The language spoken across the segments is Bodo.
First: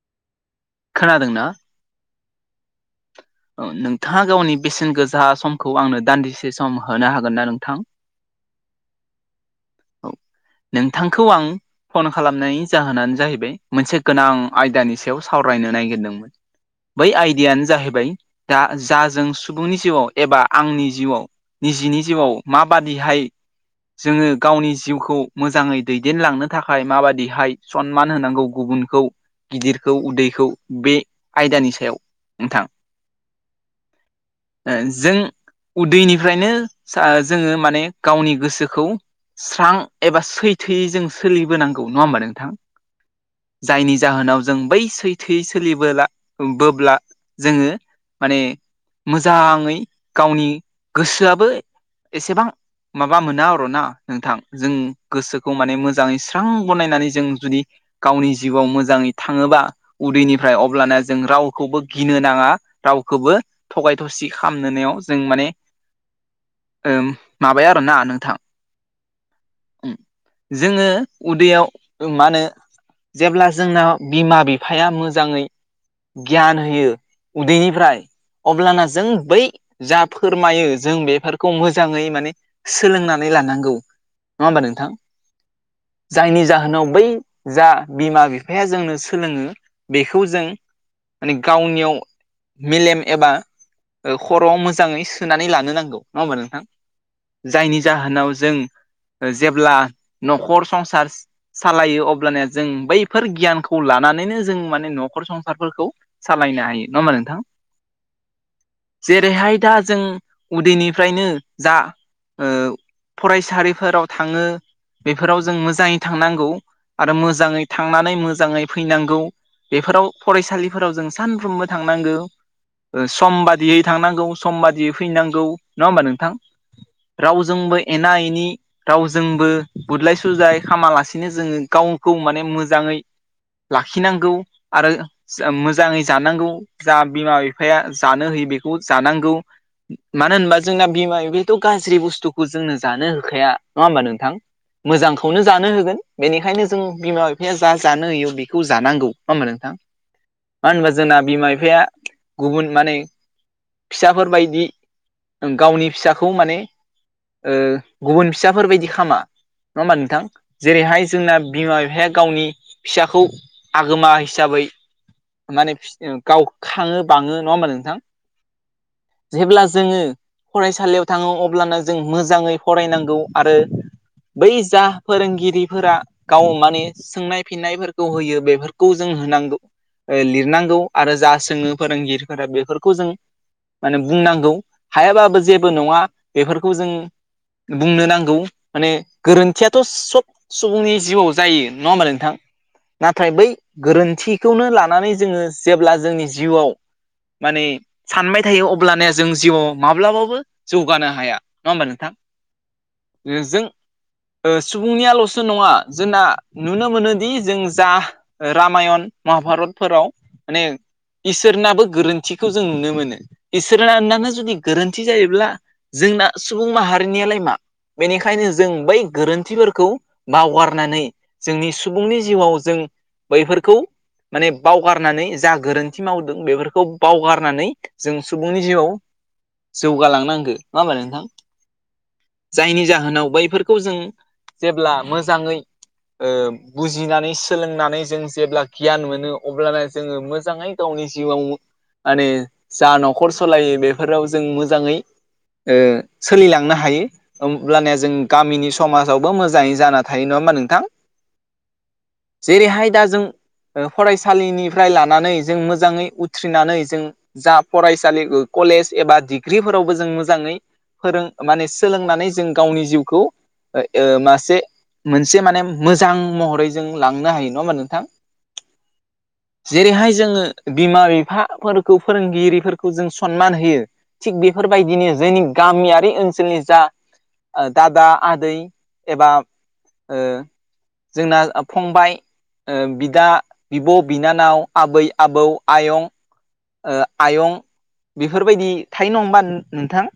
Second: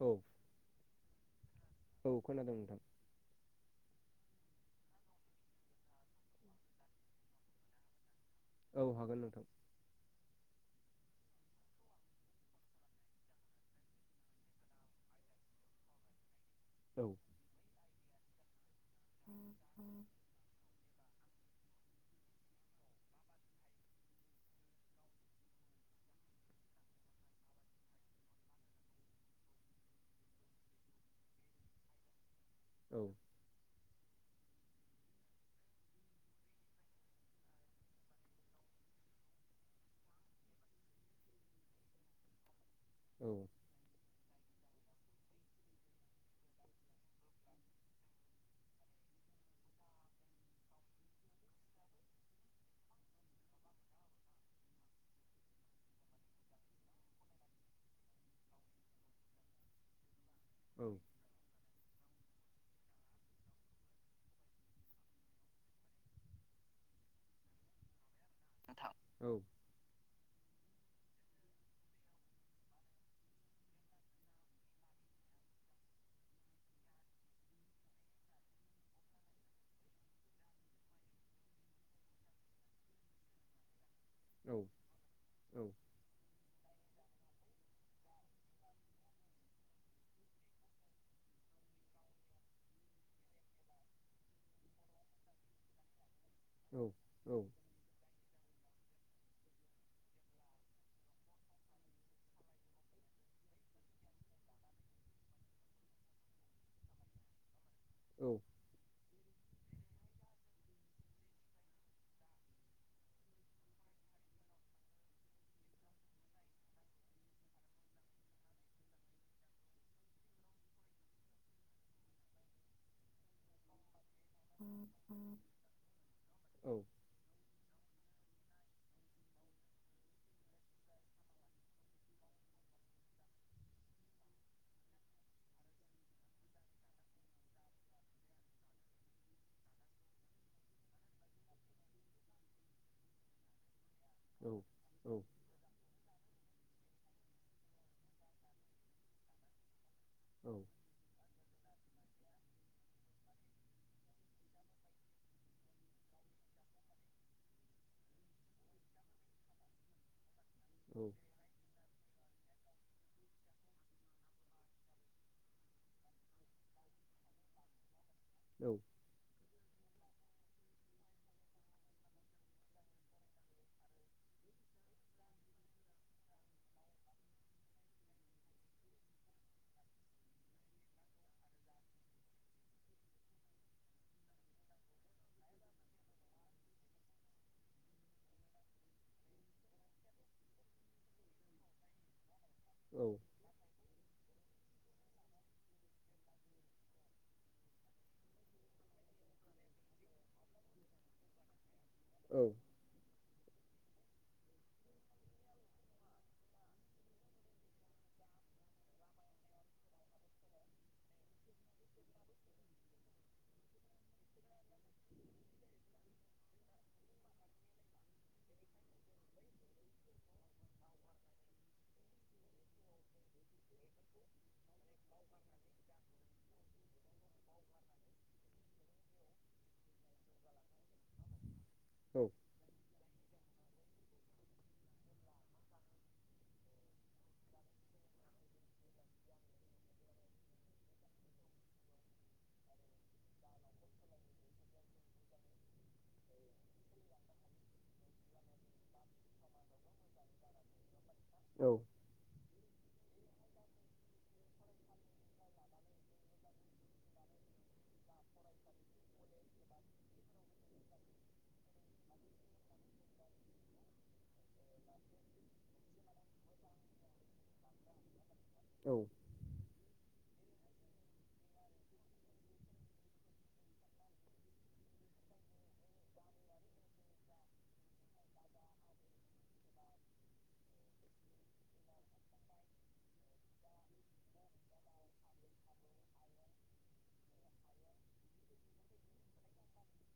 औ खोनादों ना? औ खोनादों नोंथां औ नोंथाङा गावनि बेसेन गोसा समखौ आंनो दान्दिसे सम होनो हागोन ना नोंथां औ हागोन नोंथां। औ नोंथांखौ आं फन खालामनायनि जाहोनानो जाहैबाय मोनसे गोनां आयदानि सायाव सावरायनो नागिरदोंमोन। औ बै आइडियानो जाहैबाय दा जा जों सुबुंनि जिउआव एबा आंनि जिउआव निजिनि जिउआव माबादिहाय जोङो गावनि जिउखौ मोजाङै दैदेनलांनो थाखाय माबादिहाय सनमान होनांगौ गुबुनखौ गिदिरखौ उदैखौ बे आयदानि सायाव नोंथां औ [inaudible] ओ जों उदैनिफ्रायनो सा जोङो माने गावनि गोसोखौ स्रां एबा सैथोयै जों सोलिबोनांगौ नङा होमबा नोंथां औ जायनि जाहोनाव जों बै सैथोयै सोलिबोला बोब्ला जोङो माने मोजाङै गावनि गोसोआबो एसेबां माबा मोना आर' ना नोंथां जों गोसोखौ माने मोजाङै स्रां बनायनानै जों जुदि गावनि जिउआव मोजाङै थाङोबा उदैनिफ्राय औ अब्लाना जों रावखौबो गिनो नाङा रावखौबो थगाय थसि खाम नोनायाव जों माने ओम माबाया आरोना नोंथां [unintelligible] औ उ जोंङो उदैयाव मा होनो जेब्ला जोंना बिमा बिफाया मोजाङै गियान होयो उदैनिफ्राय अब्लाना जों बै जा फोरमायो जों बेफोरखौ मोजाङै माने सोलोंनानै लानांगौ। नङा औ होमबा नोंथां औ जायनि जाहोनाव बै जा बिमा बिफाया जोंनो सोलोङो बेखौ जों माने गावनियाव मेलेम एबा ओ खर'आव मोजाङै सोनानै लानो नांगौ नङा होमबा नोंथां औ औ जायनि जाहोनाव जों जेब्ला नखर संसार सालायो अब्लानिया जों बैफोर गियानखौ लानानैनो जों माने न'खर संसारफोरखौ सालायनो हायो नंङा होमबा नोंथां औ जेरैहाय दा जों उदैनिफ्रायनो जा ओ फरायस सारिफोराव थाङो बेफोराव जों मोजाङै थांनांगौ आरो मोजाङै थांनानै मोजाङै फैनांगौ। बेफोराव फरायसालिफोराव जों सानफ्रोमबो थांनांगो सम बादियै थांनांगौ सम बादियै फैनांगौ नङा होमबा नोंथां रावजोंबो एना एनि रावजोंबो बुदलाय सुजलाय खामालासिनो जोङो गावखौ माने मोजाङै लाखिनांगौ आरो जा मोजाङै जानांगौ जा बिमा बिफाया जानो होयो बिखौ जानांगौ मानो होनबा जोंना बिमा बिफथ गाज्रि बुस्थुखौ जोंनो जानो हो होखाया नङा होमबा नोंथां औ मोजांखौनो जानो होगोन बेनिखायनो जों बिमा बिफाया जा जानो होयो बिखौ जानांगौ नङा होमबा नोंथां औ मानो होनबा जोंना बिमा बिफाया गुबुन माने फिसाफोरबायदि गावनि फिसाखौ माने ओ गुबुन फिसाफोरबायदि खामा नङा होमबा नोंथां जेरैहाय जोंना बिमा बिफाया गावनि फिसाखौ आगोमा हिसाबै माने फिस गाव खाङो बाङो नङा होमबा नोंथां औ जेब्ला जोंङो फरायसालियाव थांङो अब्लानो जों मोजांङै फरायनांगौ आरो बै जा फोरोंगिरिफोरा गाव माने सोंनाय फिन्नायफोरखौ होयो बेफोरखौ जों होनांगौ ओ लिरनांगौ आरो जा सोङो फोरोंगिरिफोरा बेफोरखौ जों माने बुंनांगौ हायाबाबो जेबो नङा बेफोरखौ जों बुंनो नांगौ माने गोरोन्थियाथ' सब सुबुंनि जिउआव जायो नंङा होमबा नोंथां? नाथाय बै गोरोन्थिखौनो लानानै जोंङो जेब्ला जोंनि जिउआव माने सानबाय थायो अब्लानिया जों जिउआव माब्लाबाबो जौगानो हाया नङा होमबा नोंथां औ ओ जों ओ सुबुंनियाल'सो नंङा जोंना नुनो मोनोदि जों जा रामायन महाभारतफोराव माने इसोरनाबो गोरोन्थिखौ जों नुनो मोनो इसोरानानो जुदि गोरोन्थि जायोब्ला जोंना सुबुं माहारिनियालाय मा बेनिखायनो जों बै गोरोन्थिफोरखौ बावगारनानै जोंनि सुबुंनि जिउआव जों बैफोरखौ माने बावगारनानै जा गोरोन्थि मावदों बेफोरखौ बावगारनानै जों सुबुंनि जिउआव जौगालांनांगो नङा ओमबा नोंथां औ जायनि जाहोनाव बैफोरखौ जों जेब्ला मोजाङै ओ बुजिनानै सोलोंनानै जों जेब्ला गियान मोनो अब्लानो जोङो मोजाङै गावनि जिउआव माने जा न'खर सलायो बेफोराव जों मोजांङै ओ सोलिलांनो हायो होमब्लानिया जों गामिनि समाजावबो मोजांङै जाना थायो नंङा होमबा नोंथां? औ जेरैहाय दा जों ओ फरायसालिनिफ्राय लानानै जों मोजाङै उथ्रिनानै जों जा फरायसालि ओ कलेज एबा डिग्रिफोरावबो जों मोजांङै फोरों माने सोलोंनानै जों गावनि जिउखौ ओ ए मासे मोनसे माने मोजां महरै जों लांनो हायो नङा होमबा नोंथां औ जेरैहाय जोङो बिमा बिफाफोरखौ फोरोंगिरिफोरखौ जों सनमान होयो? थिग बेफोरबायदिनो जोंनि गामियारि ओनसोलनि जा ओ दादा आदै एबा ओ जोंना ओ फंबाय ओ बिदा, बिब, बिनानाव, आबै आबौ, आयं ओ आयं बिफोरबायदि थायो नंङा होमबा नोंथां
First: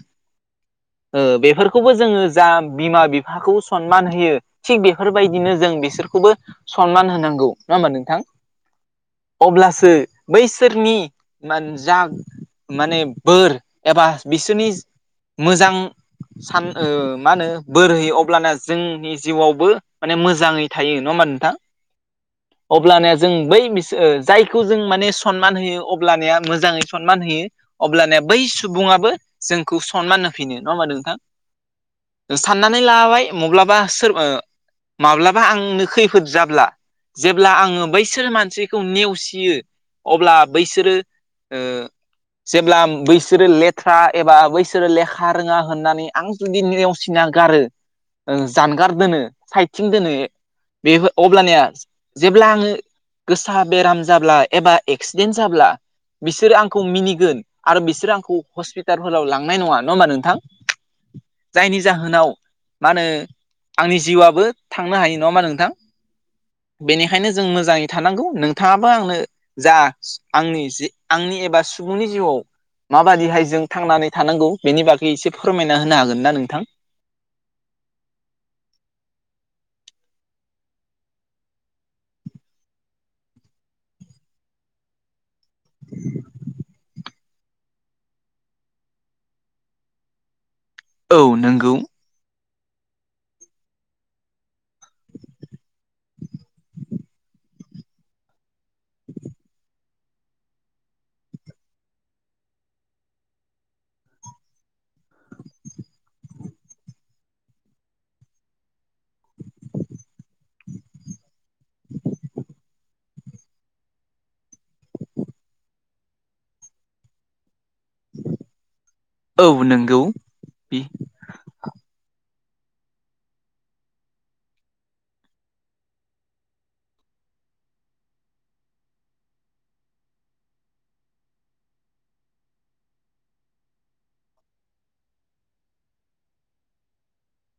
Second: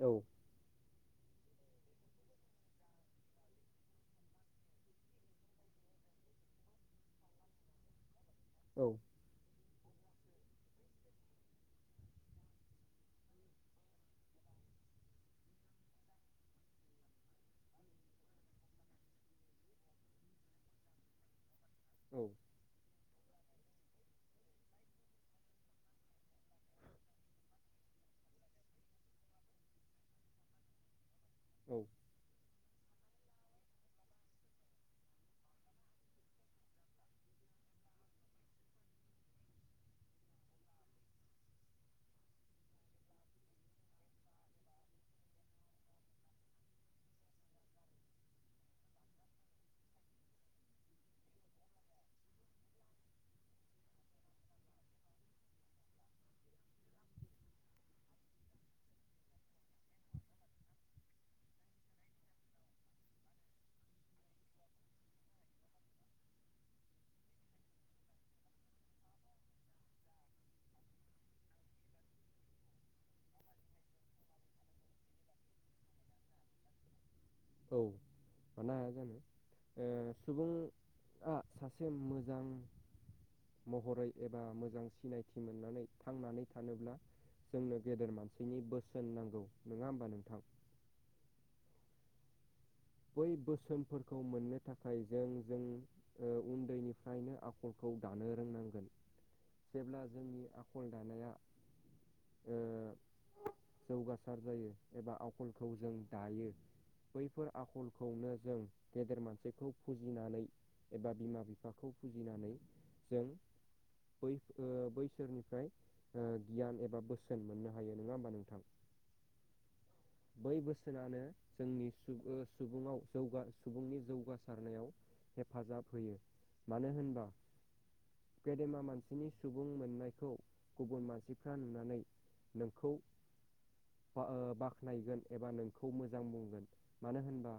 औ ओ बेफोरखौबो जोङो जा बिमा बिफाखौ सनमान होयो। थिग बेफोरबायदिनो जों बिसोरखौबो सनमान होनांगौ। नङा होमबा नोंथां? औ अब्लासो बैसोरनि मान जा माने बोर एबा बिसोरनि मोजां सान ओ मा होनो बोर होयो अब्लाना जोंनि जिउआवबो माने मोजाङै थायो नङा होमबा नोंथां औ अब्लानिया जों बै बिस ओ जायखौ जों माने सनमान होयो अब्लानया मोजाङै सनमान होयो अब्लानिया बै सुबुङाबो जोंखौ सनमान होफिनो। नङा होनबा नोंथां? औ साननानै लाबाय माब्लाबा सोर ओ माब्लाबा आंनो खैफोद जाब्ला जेब्ला आङो बैसोर मानसिखौ नेवसियो अब्ला बैसोरो ओ जेब्ला बैसोरो लेथ्रा एबा बैसोरो लेख खा रोङा होननानै आं जुदि नेवसिना गारो ओं जानगार दोनो साइथिं दोनो बे अब्लानिया जेब्ला आङो गोसा बेराम जाब्ला एबा एक्सिडेन्ट जाब्ला बिसोरो आंखौ मिनिगोन आरो बिसोरो आंखौ हस्पिटालफोरलाव लांनाय नङा। नङा होमबा नोंथां जायनि जाहोनाव मा होनो आंनि जिउआबो थांनो हायो नङा होमबा नोंथां बेनिखायनो जों मोजाङै थानांगौ नोंथाङाबो आंनो जा आंनि जि आंनि एबा सुबुंनि जिउआव माबादिहाय जों थांनानै थानांगौ बेनि बागै एसे फोरमायना होनो हागोन ना नोंथां औ मानो हाया जानो ओ सुबुंआ सासे मोजां महरै एबा मोजां सिनायथि मोननानै थांनानै थानोब्ला जोंनो गेदेर मानसिनि बोसोन नांगौ। नङा होमबा नोंथां? औ नोंगौ बै बोसोनफोरखौ मोननो थाखाय जों जों ओ उन्दैनिफ्रायनो आखलखौ दानो रोंनांगोन। जेब्ला जोंनि आखल दानाया ओ जौगासार जायो एबा आखलखौ जों दायो। बैफोर आखलखौनो जों गेदेर मानसिखौ फुजिनानै एबा बिमा बिफाखौ फुजिनानै जों बै ओ बैसोरनिफ्राय ओ गियान एबा बोसोन मोननो हायो। नङा होमबा नोंथां? औ नोंगौ बै बोसोनानो जोंनि सु ओ सुबुंआव जौग सुबुंनि जौगासारनायाव हेफाजाब होयो। मानो होनबा गेदेमा मानसिनि सुबुं मोननायखौ गुबुन मानसिफ्रा नुनानै नोंखौ फा ओ बाख ख्नायगोन एबा नोंखौ मोजां बुंगोन मानो होनबा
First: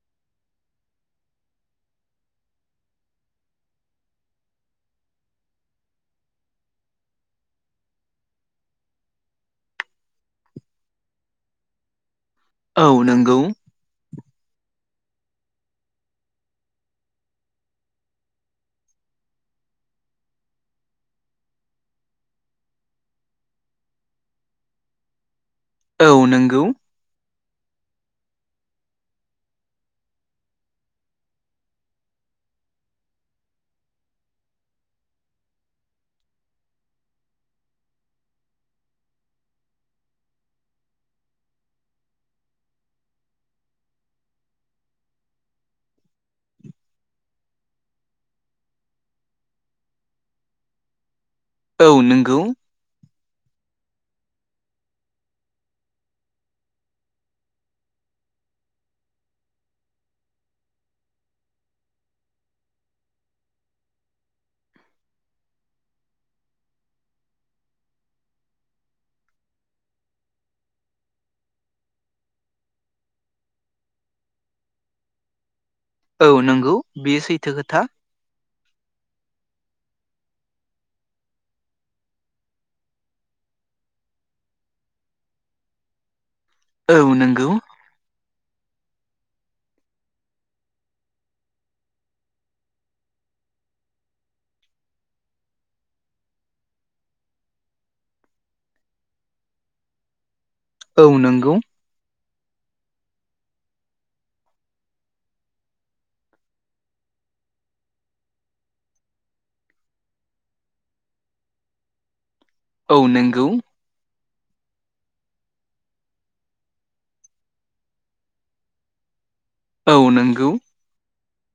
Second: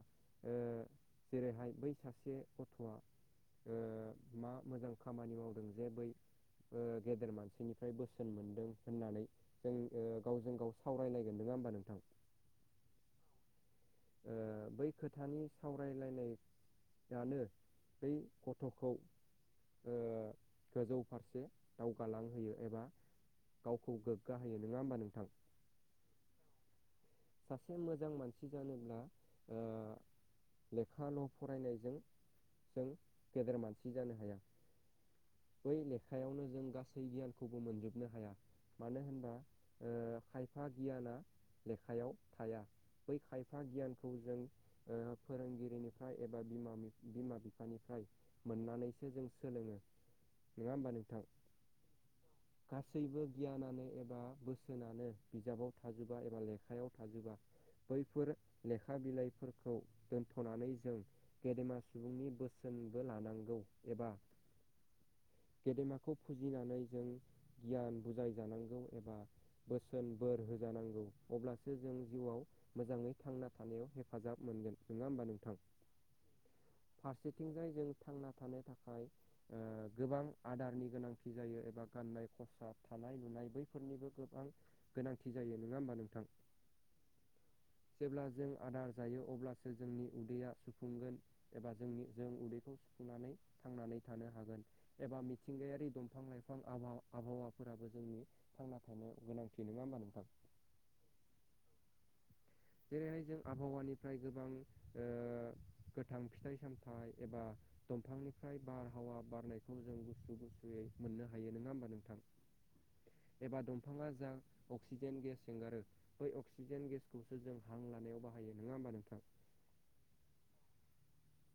ओ जेरैहाय बै सासे गथ'आ ओ मा मोजां खामानि मावदों जे बै ओ गेदेर मानसिनिफ्राय बोसोन मोनदों होननानै जों ओ गावजों गाव सावरायलायगोन। नङा होमबा नोंथां? औ नोंगौ ओ बै खोथानि सावरायलायनाय यानो बै गथ'खौ ओ गोजौ फारसे दावगालांहोयो एबा गावखौ गोग्गा होयो नङा होमबा नोंथां? औ नोंगौ। सासे मोजां मानसि जानोब्ला ओ लेखा ल' फरायनायजों जों गेदेर मानसि जानो हाया। बै लेखायावनो जों गासै गियानखौबो मोनजोबनो हाया। मानो होनबा ओ खायफा गियाना लेखायाव थाया। बै खायफा गियानखौ जों ओ फोरोंगिरिनिफ्राय एबा बिमा बिमा बिफानिफ्राय मोननानैसो जों सोलोङो। नङा होमबा नोंथां? औ नोंगौ। गासैबो गियानानो एबा बोसोनानो बिजाबाव थाजोबा एबा लेखायाव थाजोबा। बैफोर लेखा बिलाइफोरखौ दोनथ'नानै जों गेदेमा सुबुंनि बोसोनबो लानांगौ एबा गेदेमाखौ फुजिनानै जों गियान बुजायजानांगौ एबा बोसोन बोर होजानांगौ अब्लासो जों जिउआव मोजाङै थांना थानायाव हेफाजाब मोनगोन नङा होमबा नोंथां? औ नंगौ बेयो सैथो फारसेथिंजाय खोथा जों थांना थानो थाखाय ओ गोबां आदारनि गोनांथि जायो एबा गाननाय खसाब थानाय लुनाय बैफोरनिबो गोबां गोनांथि जायो नङा होमबा नोंथां? औ नोंगौ जेब्ला जों आदार जायो अब्लासो जोंनि उदैया सुफुंगोन। एबा जोंनि जों उदैखौ सुफुंनानै थांनानै थानो हागोन। एबा मिथिंगायारि दंफां लाइफां [unintelligible] आबहावाफोराबो जोंनि थांना थानो गोनांथि नङा होमबा नोंथां? औ नोंगौ जेरैहाय जों आबहावानिफ्राय गोबां ओ गोथां फिथाइ सामथाइ एबा दंफांनिफ्राय बारहावा बारनाय [unintelligible] मोननो हायो नङा होमबा नोंथां औ नंगौ एबा दं बिफाङा जा अक्सिजेन गेस एंगारो बै अक्सिजेन गेसखौसो जों हां लानायाव बाहायो नङा होमबा नोंथां? औ नोंगौ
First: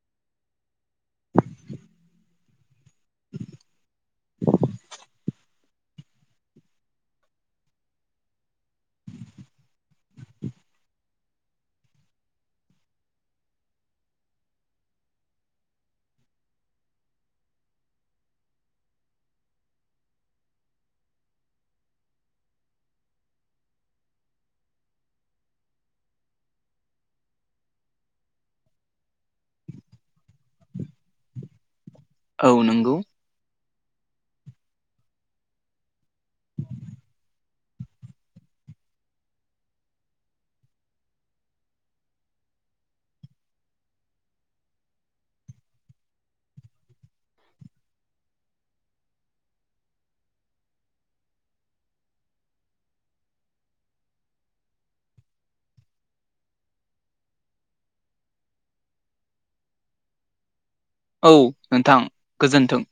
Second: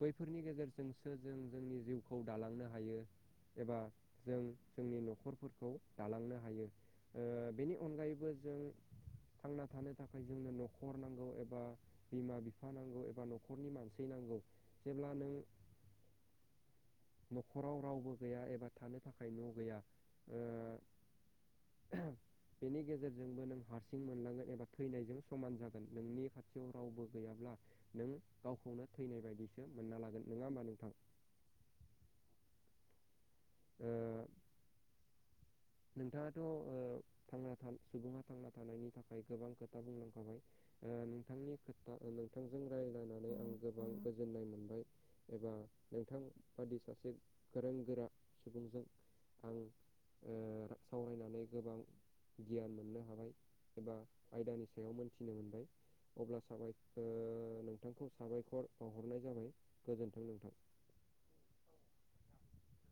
बैफोरनि गेजेरजोंसो जों जोंनि जिउखौ दालांनो हायो। एबा जों जोंनि न'खरफोरखौ दालांनो हायो। ओ बेनि अनगायैबो जों थांना थानो थाखाय जोंनो न'खर नांगौ एबा बिमा बिफा नांगौ एबा न'खरनि मानसि नांगौ जेब्ला नों न'खराव रावबो गैया एबा थानो थाखाय न' गैया ओ [unintelligible] बेनि गेजेरजोंबो नों हारसिं मोनलांगोन एबा थैनायजों समान जागोन नोंनि खाथियाव रावबो गैयाब्ला नों गावखौनो थैनाय बायदिसो मोनना लागोन नङा होमबा नोंथां? औ नंगौ ओ नोंथाङाथ' ओ थांना था सुबुङा थांना थानायनि थाखाय गोबां खोथा बुंलांखाबाय। ओ नोंथांनि खोथा नोंथांजों रायज्लायनानै आं गोबां गोजोननाय मोनबाय। एबा नोंथां बादि सासे गोरों गोरा सुबुंजों आं ओ सावरायनानै गोबां गियान मोननो हाबाय एबा आयदानि सायाव मोनथिनो मोनबाय। अब्ला साबाय ओ नोंथांखौ साबायखर बावहरनाय जाबाय गोजोन्थों नोंथां। औ नोंथां गोजोन्थों।